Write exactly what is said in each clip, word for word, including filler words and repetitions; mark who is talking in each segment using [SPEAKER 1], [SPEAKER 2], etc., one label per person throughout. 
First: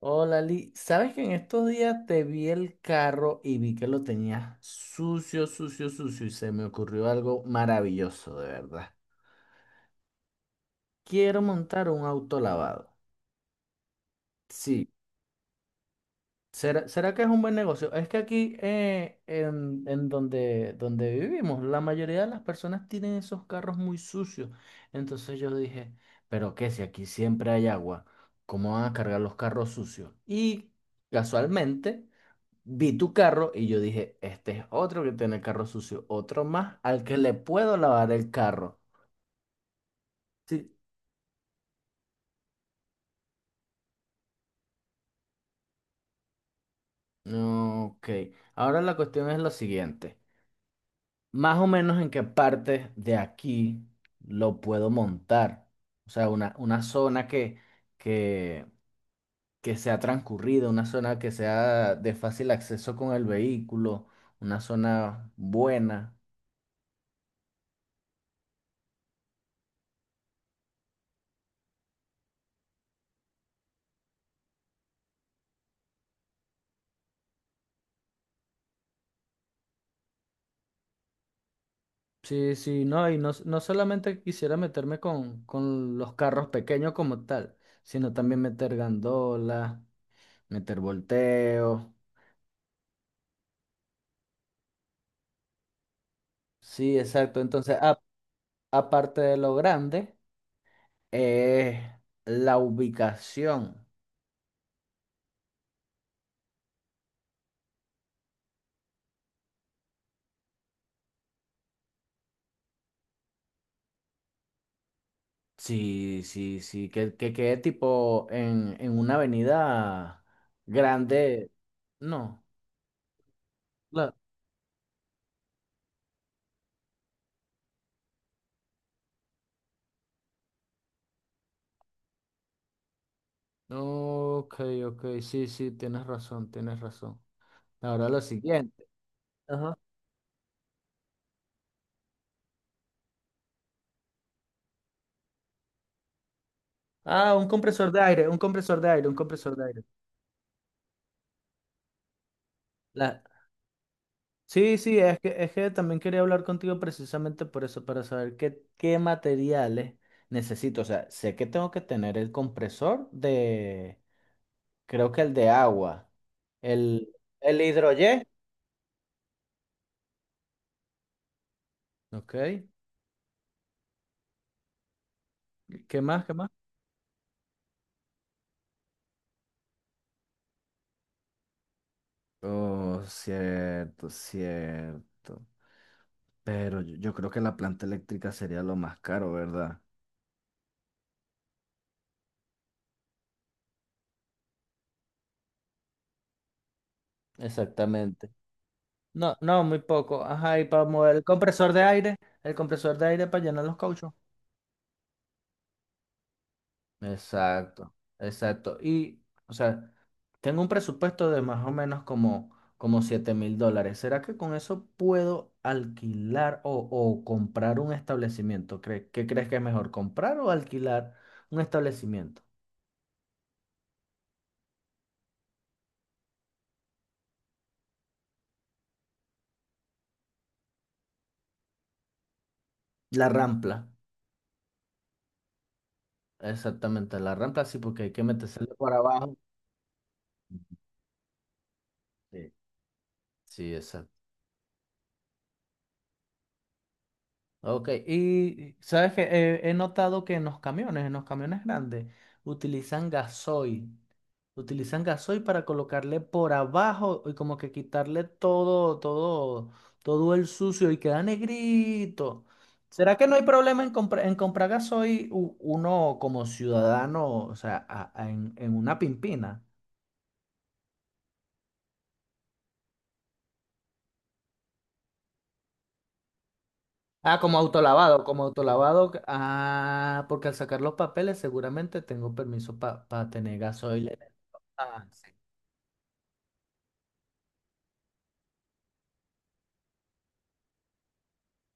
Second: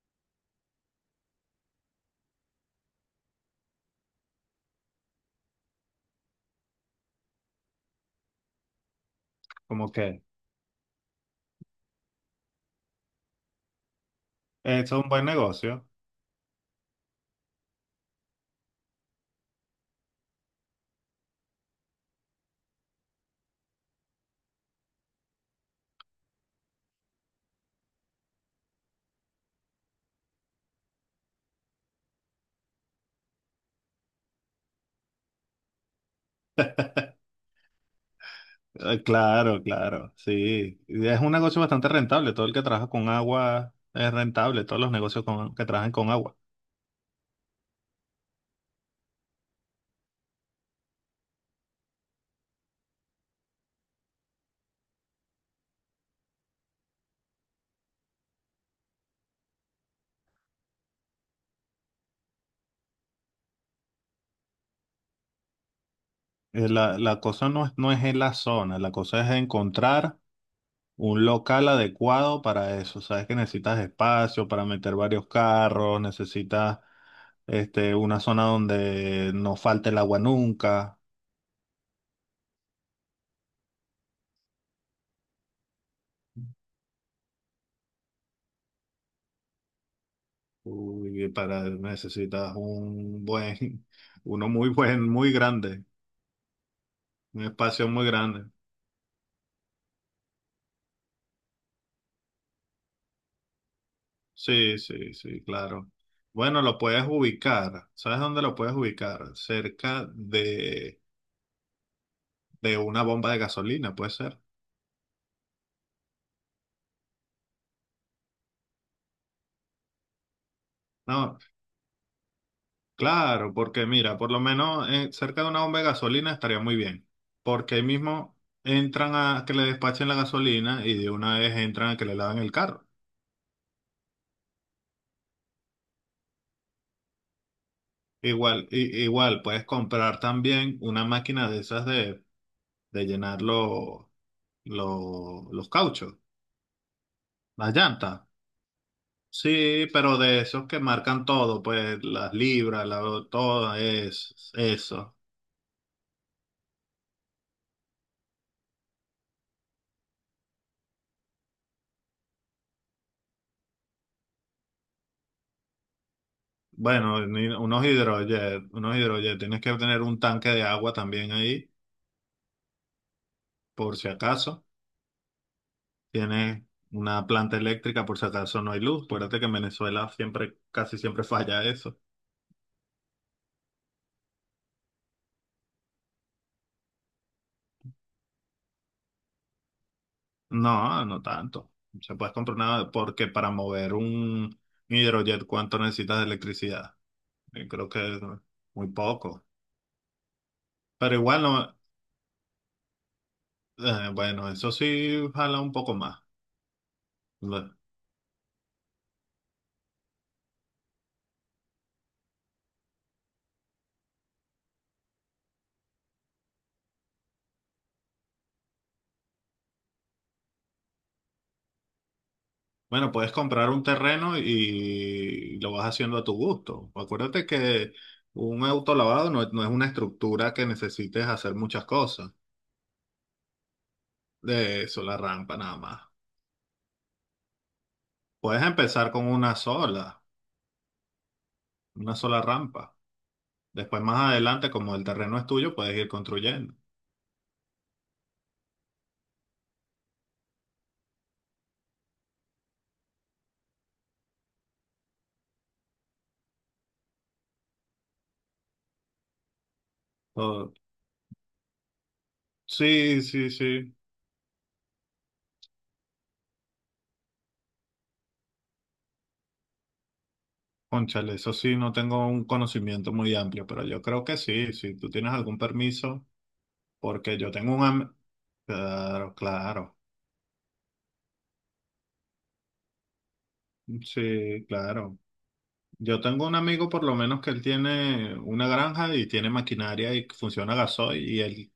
[SPEAKER 1] Hola, Lee. ¿Sabes que en estos días te vi el carro y vi que lo tenías sucio, sucio, sucio y se me ocurrió algo maravilloso, de verdad?
[SPEAKER 2] Como que
[SPEAKER 1] Quiero montar un auto lavado. Sí.
[SPEAKER 2] eso es un buen negocio.
[SPEAKER 1] ¿Será, será que es un buen negocio? Es que aquí eh, en, en donde, donde vivimos, la mayoría de las personas tienen esos carros muy sucios. Entonces yo dije, ¿pero qué? Si aquí siempre hay agua, ¿cómo van a cargar los carros sucios? Y casualmente vi tu carro y yo dije, este es otro que tiene el carro sucio, otro más al que le puedo lavar el carro.
[SPEAKER 2] Eh, claro, claro,
[SPEAKER 1] Sí.
[SPEAKER 2] sí. Y Es un negocio bastante rentable. Todo el que trabaja con agua es rentable. Todos los negocios con- que trabajan con agua.
[SPEAKER 1] Ok, ahora la cuestión es lo siguiente. Más o menos en qué parte de aquí lo puedo montar. O sea, una, una zona que, que, que sea transcurrida, una zona que sea de fácil acceso con el vehículo, una zona buena.
[SPEAKER 2] Eh, La, la cosa no es, no es en la zona. La cosa es encontrar un local adecuado para eso. Sabes que necesitas espacio para meter varios carros. Necesitas este, una zona donde no falte el agua nunca.
[SPEAKER 1] Sí, sí, no, y no, no solamente quisiera meterme con, con los carros pequeños como tal, sino también meter gandolas, meter
[SPEAKER 2] Uy, para,
[SPEAKER 1] volteos.
[SPEAKER 2] necesitas un buen, uno muy buen, muy grande.
[SPEAKER 1] Sí, exacto.
[SPEAKER 2] Un
[SPEAKER 1] Entonces,
[SPEAKER 2] espacio
[SPEAKER 1] a-
[SPEAKER 2] muy grande.
[SPEAKER 1] aparte de lo grande, es la ubicación.
[SPEAKER 2] Sí, sí, sí, claro. Bueno, lo puedes ubicar. ¿Sabes dónde lo puedes ubicar? Cerca de, de una bomba de gasolina, puede ser.
[SPEAKER 1] Sí, sí, sí, que, que quede tipo en, en una avenida
[SPEAKER 2] No,
[SPEAKER 1] grande. No,
[SPEAKER 2] claro, porque
[SPEAKER 1] la-
[SPEAKER 2] mira, por lo menos eh, cerca de una bomba de gasolina estaría muy bien. Porque ahí mismo entran a que le despachen la gasolina y de una vez entran a que le lavan el carro.
[SPEAKER 1] Ok, ok, sí, sí, tienes razón, tienes razón. Ahora lo
[SPEAKER 2] Igual,
[SPEAKER 1] siguiente.
[SPEAKER 2] i- igual, puedes
[SPEAKER 1] Ajá.
[SPEAKER 2] comprar también una máquina de esas de, de llenar los los los cauchos,
[SPEAKER 1] Ah, un
[SPEAKER 2] las
[SPEAKER 1] compresor de
[SPEAKER 2] llantas.
[SPEAKER 1] aire, un compresor de aire, un compresor de aire.
[SPEAKER 2] Sí, pero de esos que marcan todo, pues las libras, la,
[SPEAKER 1] La...
[SPEAKER 2] todo es
[SPEAKER 1] Sí, sí,
[SPEAKER 2] eso.
[SPEAKER 1] es que, es que también quería hablar contigo precisamente por eso, para saber qué, qué materiales necesito. O sea, sé que tengo que tener el compresor de, creo que el de agua, el,
[SPEAKER 2] Bueno, ni-
[SPEAKER 1] el
[SPEAKER 2] unos
[SPEAKER 1] hidroyé.
[SPEAKER 2] hidrojet, unos hidrojet, tienes que tener un tanque de agua también ahí,
[SPEAKER 1] Ok,
[SPEAKER 2] por si acaso.
[SPEAKER 1] ¿qué más, qué más?
[SPEAKER 2] Tienes una planta eléctrica por si acaso no hay luz. Acuérdate que en Venezuela siempre, casi siempre falla eso.
[SPEAKER 1] Oh, cierto, cierto. Pero yo, yo creo que la planta eléctrica sería lo más caro, ¿verdad?
[SPEAKER 2] No, no tanto. Se puedes comprar nada porque para mover un hidrojet, ¿cuánto necesitas de electricidad? Yo creo que es
[SPEAKER 1] Exactamente.
[SPEAKER 2] muy
[SPEAKER 1] No,
[SPEAKER 2] poco.
[SPEAKER 1] no, muy poco. Ajá, y para
[SPEAKER 2] Pero
[SPEAKER 1] mover el
[SPEAKER 2] igual
[SPEAKER 1] compresor
[SPEAKER 2] no.
[SPEAKER 1] de aire, el compresor de aire para llenar los
[SPEAKER 2] Eh,
[SPEAKER 1] cauchos.
[SPEAKER 2] bueno, eso sí jala un poco más. Bu-
[SPEAKER 1] Exacto, exacto. Y, o sea, tengo un presupuesto de más o menos como, como siete mil dólares. ¿Será que con eso puedo alquilar o, o comprar un establecimiento? ¿Cre- ¿Qué crees que es mejor, comprar o alquilar un establecimiento?
[SPEAKER 2] Bueno, puedes comprar un terreno y lo vas haciendo a tu gusto. Acuérdate que un autolavado no, no es una estructura que necesites hacer muchas cosas.
[SPEAKER 1] La rampla,
[SPEAKER 2] De eso, la rampa nada más.
[SPEAKER 1] exactamente, la rampla sí, porque hay que
[SPEAKER 2] Puedes
[SPEAKER 1] meterse por
[SPEAKER 2] empezar con
[SPEAKER 1] abajo.
[SPEAKER 2] una sola, una sola
[SPEAKER 1] Sí,
[SPEAKER 2] rampa.
[SPEAKER 1] sí,
[SPEAKER 2] Después,
[SPEAKER 1] exacto.
[SPEAKER 2] más adelante, como el terreno es tuyo, puedes ir construyendo.
[SPEAKER 1] Ok, y sabes que he notado que en los camiones, en los camiones grandes, utilizan gasoil. Utilizan gasoil para colocarle por abajo y como que quitarle todo, todo, todo el
[SPEAKER 2] Oh,
[SPEAKER 1] sucio y queda negrito. ¿Será
[SPEAKER 2] sí,
[SPEAKER 1] que no hay
[SPEAKER 2] sí,
[SPEAKER 1] problema en,
[SPEAKER 2] sí.
[SPEAKER 1] compra- en comprar gasoil u- uno como ciudadano, o sea, a- a- en, en una pimpina?
[SPEAKER 2] Cónchale, eso sí, no tengo un conocimiento muy amplio, pero yo creo que sí. Si tú tienes algún permiso. Porque
[SPEAKER 1] Ah,
[SPEAKER 2] yo
[SPEAKER 1] como
[SPEAKER 2] tengo un amigo,
[SPEAKER 1] autolavado, como autolavado. que-
[SPEAKER 2] claro, claro,
[SPEAKER 1] Ah, porque al sacar los papeles seguramente tengo permiso para tener gasoil.
[SPEAKER 2] sí,
[SPEAKER 1] Ah,
[SPEAKER 2] claro.
[SPEAKER 1] sí.
[SPEAKER 2] Yo tengo un amigo por lo menos que él tiene una granja y tiene maquinaria y funciona gasoil y él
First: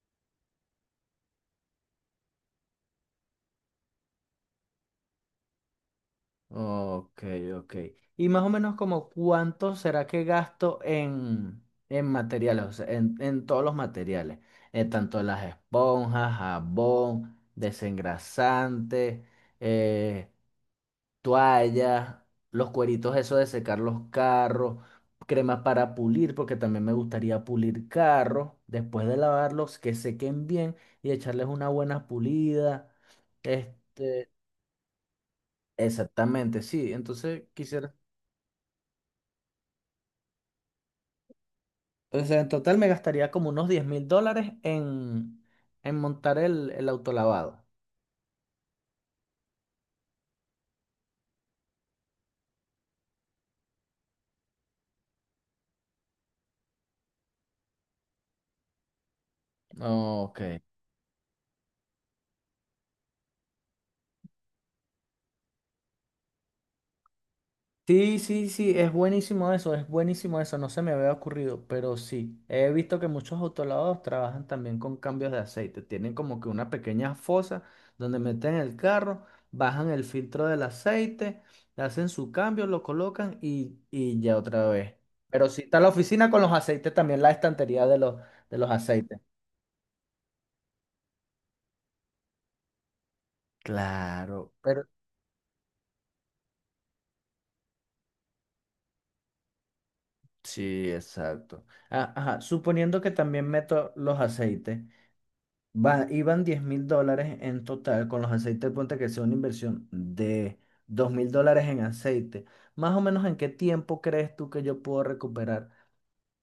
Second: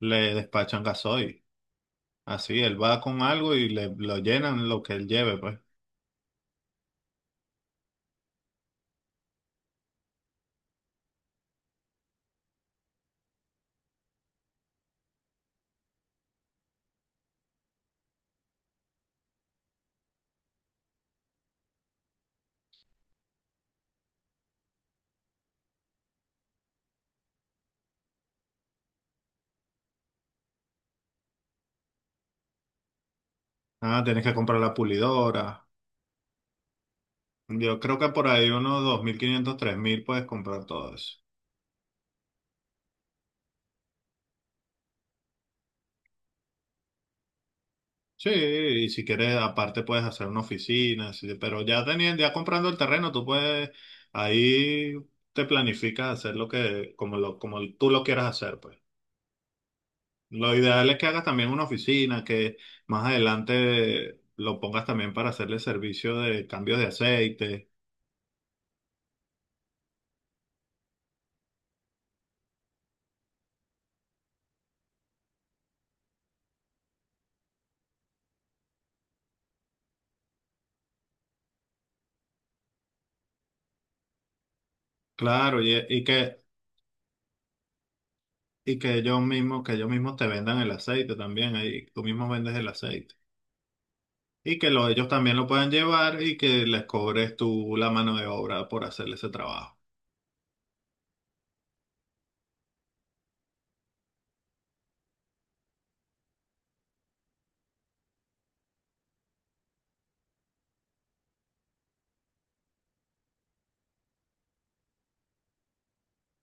[SPEAKER 2] le despachan gasoil. Así, él va con algo y le lo llenan lo que él lleve, pues.
[SPEAKER 1] Ok, ok. Y más o menos como cuánto será que gasto en, en materiales, o sea, en, en todos los materiales, en tanto las esponjas, jabón, desengrasante, eh, toallas, los cueritos esos de secar los carros, cremas para pulir, porque también me gustaría pulir carros, después de lavarlos, que sequen bien y echarles una buena pulida.
[SPEAKER 2] Ah, tienes
[SPEAKER 1] Este,
[SPEAKER 2] que comprar la pulidora.
[SPEAKER 1] Exactamente, sí. Entonces
[SPEAKER 2] Yo
[SPEAKER 1] quisiera,
[SPEAKER 2] creo que por ahí unos dos mil quinientos tres mil puedes comprar todo eso.
[SPEAKER 1] o sea, en total me gastaría como unos diez mil dólares en, en montar el, el autolavado.
[SPEAKER 2] Sí, y si quieres, aparte puedes hacer una oficina, sí, pero ya teniendo, ya comprando el terreno, tú puedes, ahí te planificas hacer lo que, como lo, como tú lo quieras hacer, pues.
[SPEAKER 1] Ok,
[SPEAKER 2] Lo ideal es que hagas también una oficina, que más adelante lo pongas también para hacerle servicio de cambios de aceite.
[SPEAKER 1] sí, sí, sí, es buenísimo eso, es buenísimo eso, no se me había ocurrido, pero sí, he visto que muchos autolavados trabajan también con cambios de aceite, tienen como que una pequeña fosa donde meten el carro, bajan el filtro del aceite, hacen su cambio, lo colocan y, y ya otra vez. Pero sí
[SPEAKER 2] Claro,
[SPEAKER 1] está
[SPEAKER 2] y,
[SPEAKER 1] la
[SPEAKER 2] y
[SPEAKER 1] oficina
[SPEAKER 2] que,
[SPEAKER 1] con los aceites, también la estantería de los, de los,
[SPEAKER 2] y que
[SPEAKER 1] aceites.
[SPEAKER 2] ellos mismos, que ellos mismos te vendan el aceite también, ahí tú mismo vendes el aceite.
[SPEAKER 1] Claro,
[SPEAKER 2] Y que
[SPEAKER 1] pero
[SPEAKER 2] lo- ellos también lo puedan llevar y que les cobres tú la mano de obra por hacerle ese trabajo.
[SPEAKER 1] sí, exacto. Ah, ajá, suponiendo que también meto los aceites, Va, iban diez mil dólares en total con los aceites, ponte que sea una inversión de dos mil dólares en aceite. Más o menos, ¿en qué tiempo crees tú que yo puedo recuperar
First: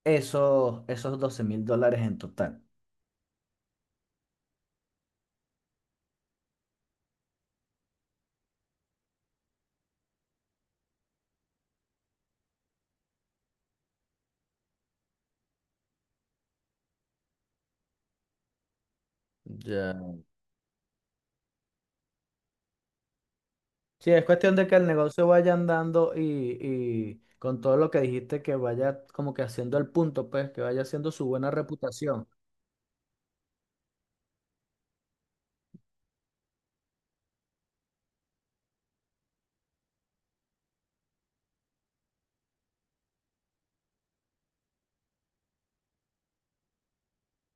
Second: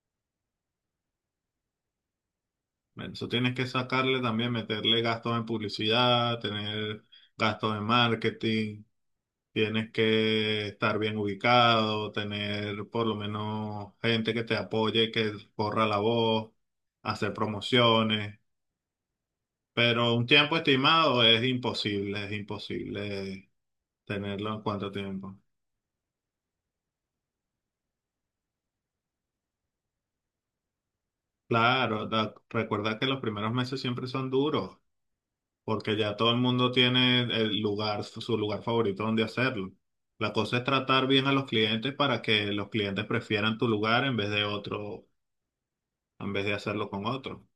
[SPEAKER 1] esos, esos doce mil dólares en total?
[SPEAKER 2] Men, eso tienes que sacarle también, meterle gastos en publicidad, tener gastos en marketing, tienes que estar bien ubicado, tener por lo menos gente que te apoye, que corra la voz, hacer promociones.
[SPEAKER 1] Ya.
[SPEAKER 2] Pero un tiempo estimado es imposible, es imposible
[SPEAKER 1] Sí, es
[SPEAKER 2] tenerlo
[SPEAKER 1] cuestión
[SPEAKER 2] en
[SPEAKER 1] de que el
[SPEAKER 2] cuánto
[SPEAKER 1] negocio
[SPEAKER 2] tiempo.
[SPEAKER 1] vaya andando y, y con todo lo que dijiste, que vaya como que haciendo el punto, pues, que vaya haciendo su buena
[SPEAKER 2] Claro,
[SPEAKER 1] reputación.
[SPEAKER 2] da- recuerda que los primeros meses siempre son duros, porque ya todo el mundo tiene el lugar, su lugar favorito donde hacerlo. La cosa es tratar bien a los clientes para que los clientes prefieran tu lugar en vez de otro, en vez de hacerlo con otro.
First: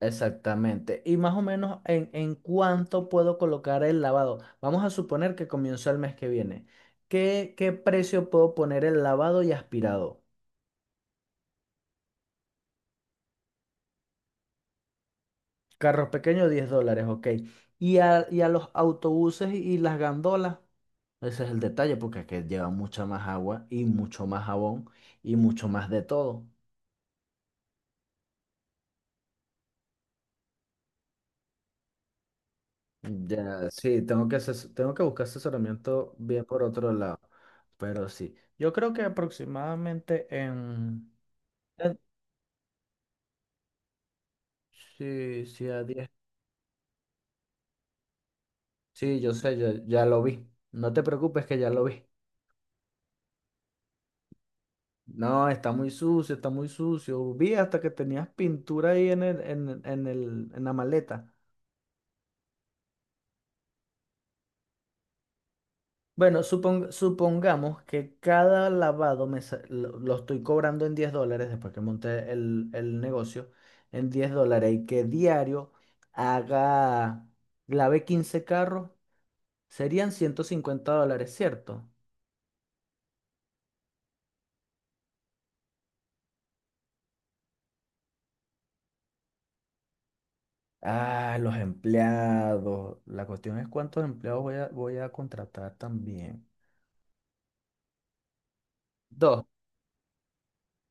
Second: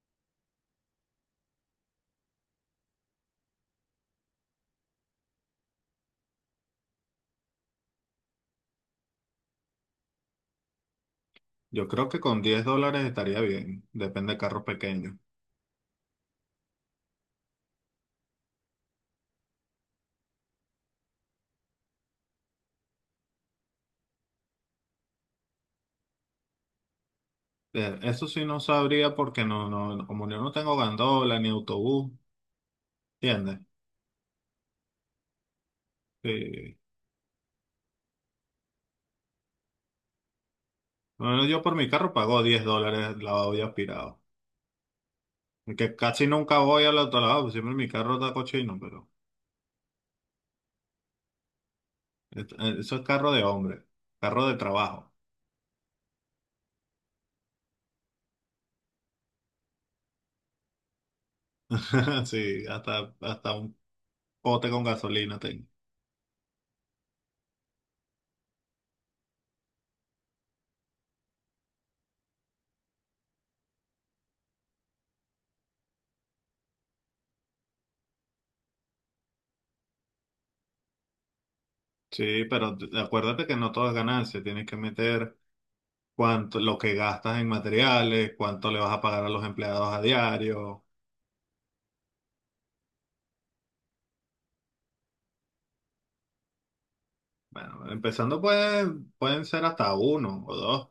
[SPEAKER 1] Exactamente. Y más o menos en, en cuánto puedo colocar el lavado. Vamos a suponer que comienzo el mes que viene. ¿Qué, qué precio puedo poner el lavado y aspirado?
[SPEAKER 2] Yo creo que con diez dólares estaría bien, depende de carros pequeños.
[SPEAKER 1] Carros pequeños, diez dólares, ok. Y a, y a los autobuses y y las gandolas. Ese es el detalle, porque es que lleva mucha más agua y mucho más jabón y mucho más de todo.
[SPEAKER 2] Eh, Eso sí no sabría porque no, no, no- como yo no tengo gandola ni autobús, ¿entiendes?
[SPEAKER 1] Ya, sí, tengo que, ases- tengo que buscar asesoramiento bien por
[SPEAKER 2] Sí.
[SPEAKER 1] otro lado. Pero sí, yo creo que aproximadamente en.
[SPEAKER 2] Bueno, yo por mi carro pago diez dólares lavado y aspirado.
[SPEAKER 1] Sí, sí, a
[SPEAKER 2] Que
[SPEAKER 1] diez.
[SPEAKER 2] casi nunca voy al autolavado, siempre mi carro está cochino, pero.
[SPEAKER 1] Sí, yo sé, ya, ya lo vi. No te preocupes que ya lo vi.
[SPEAKER 2] Et- eh, Eso es carro de hombre, carro de trabajo.
[SPEAKER 1] No, está muy sucio, está muy sucio. Vi hasta que tenías pintura ahí en el, en, en el, en la maleta.
[SPEAKER 2] Sí, hasta, hasta un pote con gasolina tengo.
[SPEAKER 1] Bueno, supong- supongamos que cada lavado me sa- lo, lo estoy cobrando en diez dólares después que monté el, el negocio en diez dólares y que diario haga, lave quince carros, serían ciento cincuenta dólares, ¿cierto?
[SPEAKER 2] Sí, pero t- acuérdate que no todo es ganancia, tienes que meter cuánto, lo que gastas en materiales, cuánto le vas a pagar a los empleados a diario.
[SPEAKER 1] Ah, los empleados. La cuestión es cuántos empleados voy a, voy a contratar también.
[SPEAKER 2] Bueno, empezando pues
[SPEAKER 1] Dos.
[SPEAKER 2] pueden ser hasta uno o dos.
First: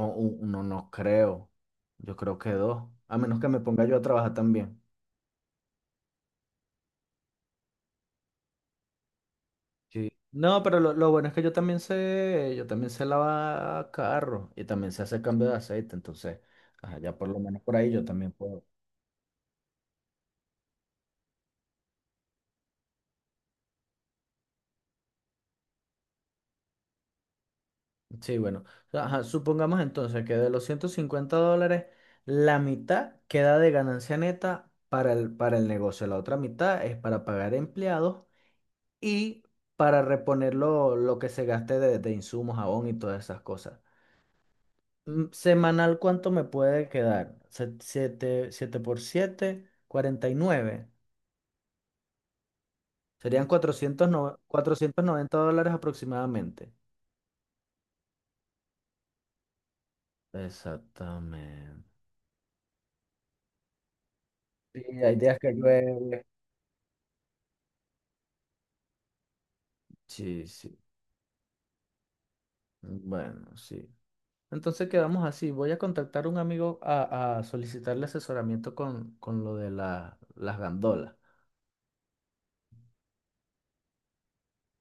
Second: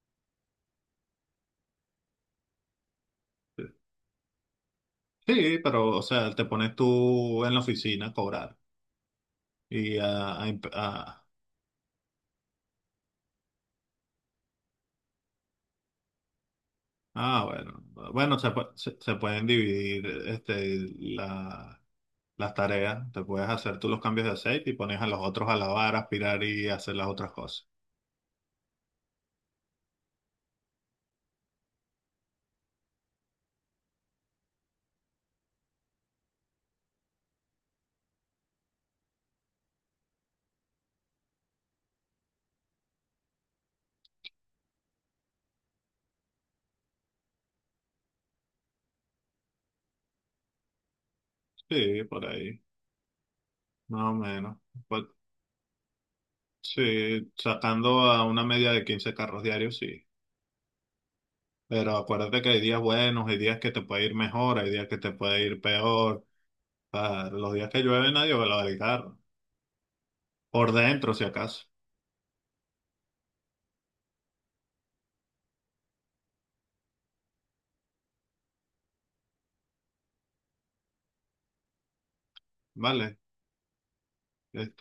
[SPEAKER 1] O u- uno no creo. Yo creo que dos. A menos que me ponga yo a trabajar también.
[SPEAKER 2] Sí, pero o sea, te pones tú en la oficina a cobrar y
[SPEAKER 1] Sí.
[SPEAKER 2] a, a
[SPEAKER 1] No,
[SPEAKER 2] imp-
[SPEAKER 1] pero lo, lo
[SPEAKER 2] a-
[SPEAKER 1] bueno es que yo también sé, yo también sé lavar carro y también sé hacer cambio de aceite. Entonces, ajá, ya por lo
[SPEAKER 2] ah,
[SPEAKER 1] menos por
[SPEAKER 2] bueno,
[SPEAKER 1] ahí yo también
[SPEAKER 2] bueno, se,
[SPEAKER 1] puedo.
[SPEAKER 2] pu- se, se pueden dividir este la las tareas, te puedes hacer tú los cambios de aceite y pones a los otros a lavar, aspirar y hacer las otras cosas.
[SPEAKER 1] Sí, bueno. Ajá, supongamos entonces que de los ciento cincuenta dólares, la mitad queda de ganancia neta para el, para el, negocio. La otra mitad es para pagar empleados y para reponer lo, lo que se gaste de, de insumos, jabón y todas esas cosas. Mm, Semanal, ¿cuánto me puede quedar? Siete por siete cuarenta y nueve.
[SPEAKER 2] Sí, por ahí,
[SPEAKER 1] Serían
[SPEAKER 2] más
[SPEAKER 1] cuatrocientos
[SPEAKER 2] o
[SPEAKER 1] noventa
[SPEAKER 2] menos.
[SPEAKER 1] cuatrocientos
[SPEAKER 2] Pues,
[SPEAKER 1] noventa dólares aproximadamente.
[SPEAKER 2] sí, sacando a una media de quince carros diarios, sí.
[SPEAKER 1] Exactamente.
[SPEAKER 2] Pero acuérdate que hay días buenos, hay días que te puede ir mejor, hay
[SPEAKER 1] Sí,
[SPEAKER 2] días que te
[SPEAKER 1] hay días
[SPEAKER 2] puede
[SPEAKER 1] que
[SPEAKER 2] ir
[SPEAKER 1] llueve.
[SPEAKER 2] peor. Ah, los días que llueve nadie va a lavar el carro.
[SPEAKER 1] Sí,
[SPEAKER 2] Por
[SPEAKER 1] sí.
[SPEAKER 2] dentro, si acaso,
[SPEAKER 1] Bueno, sí. Entonces quedamos así. Voy a contactar a un amigo a, a solicitarle asesoramiento con, con lo de la- las gandolas.
[SPEAKER 2] ¿vale?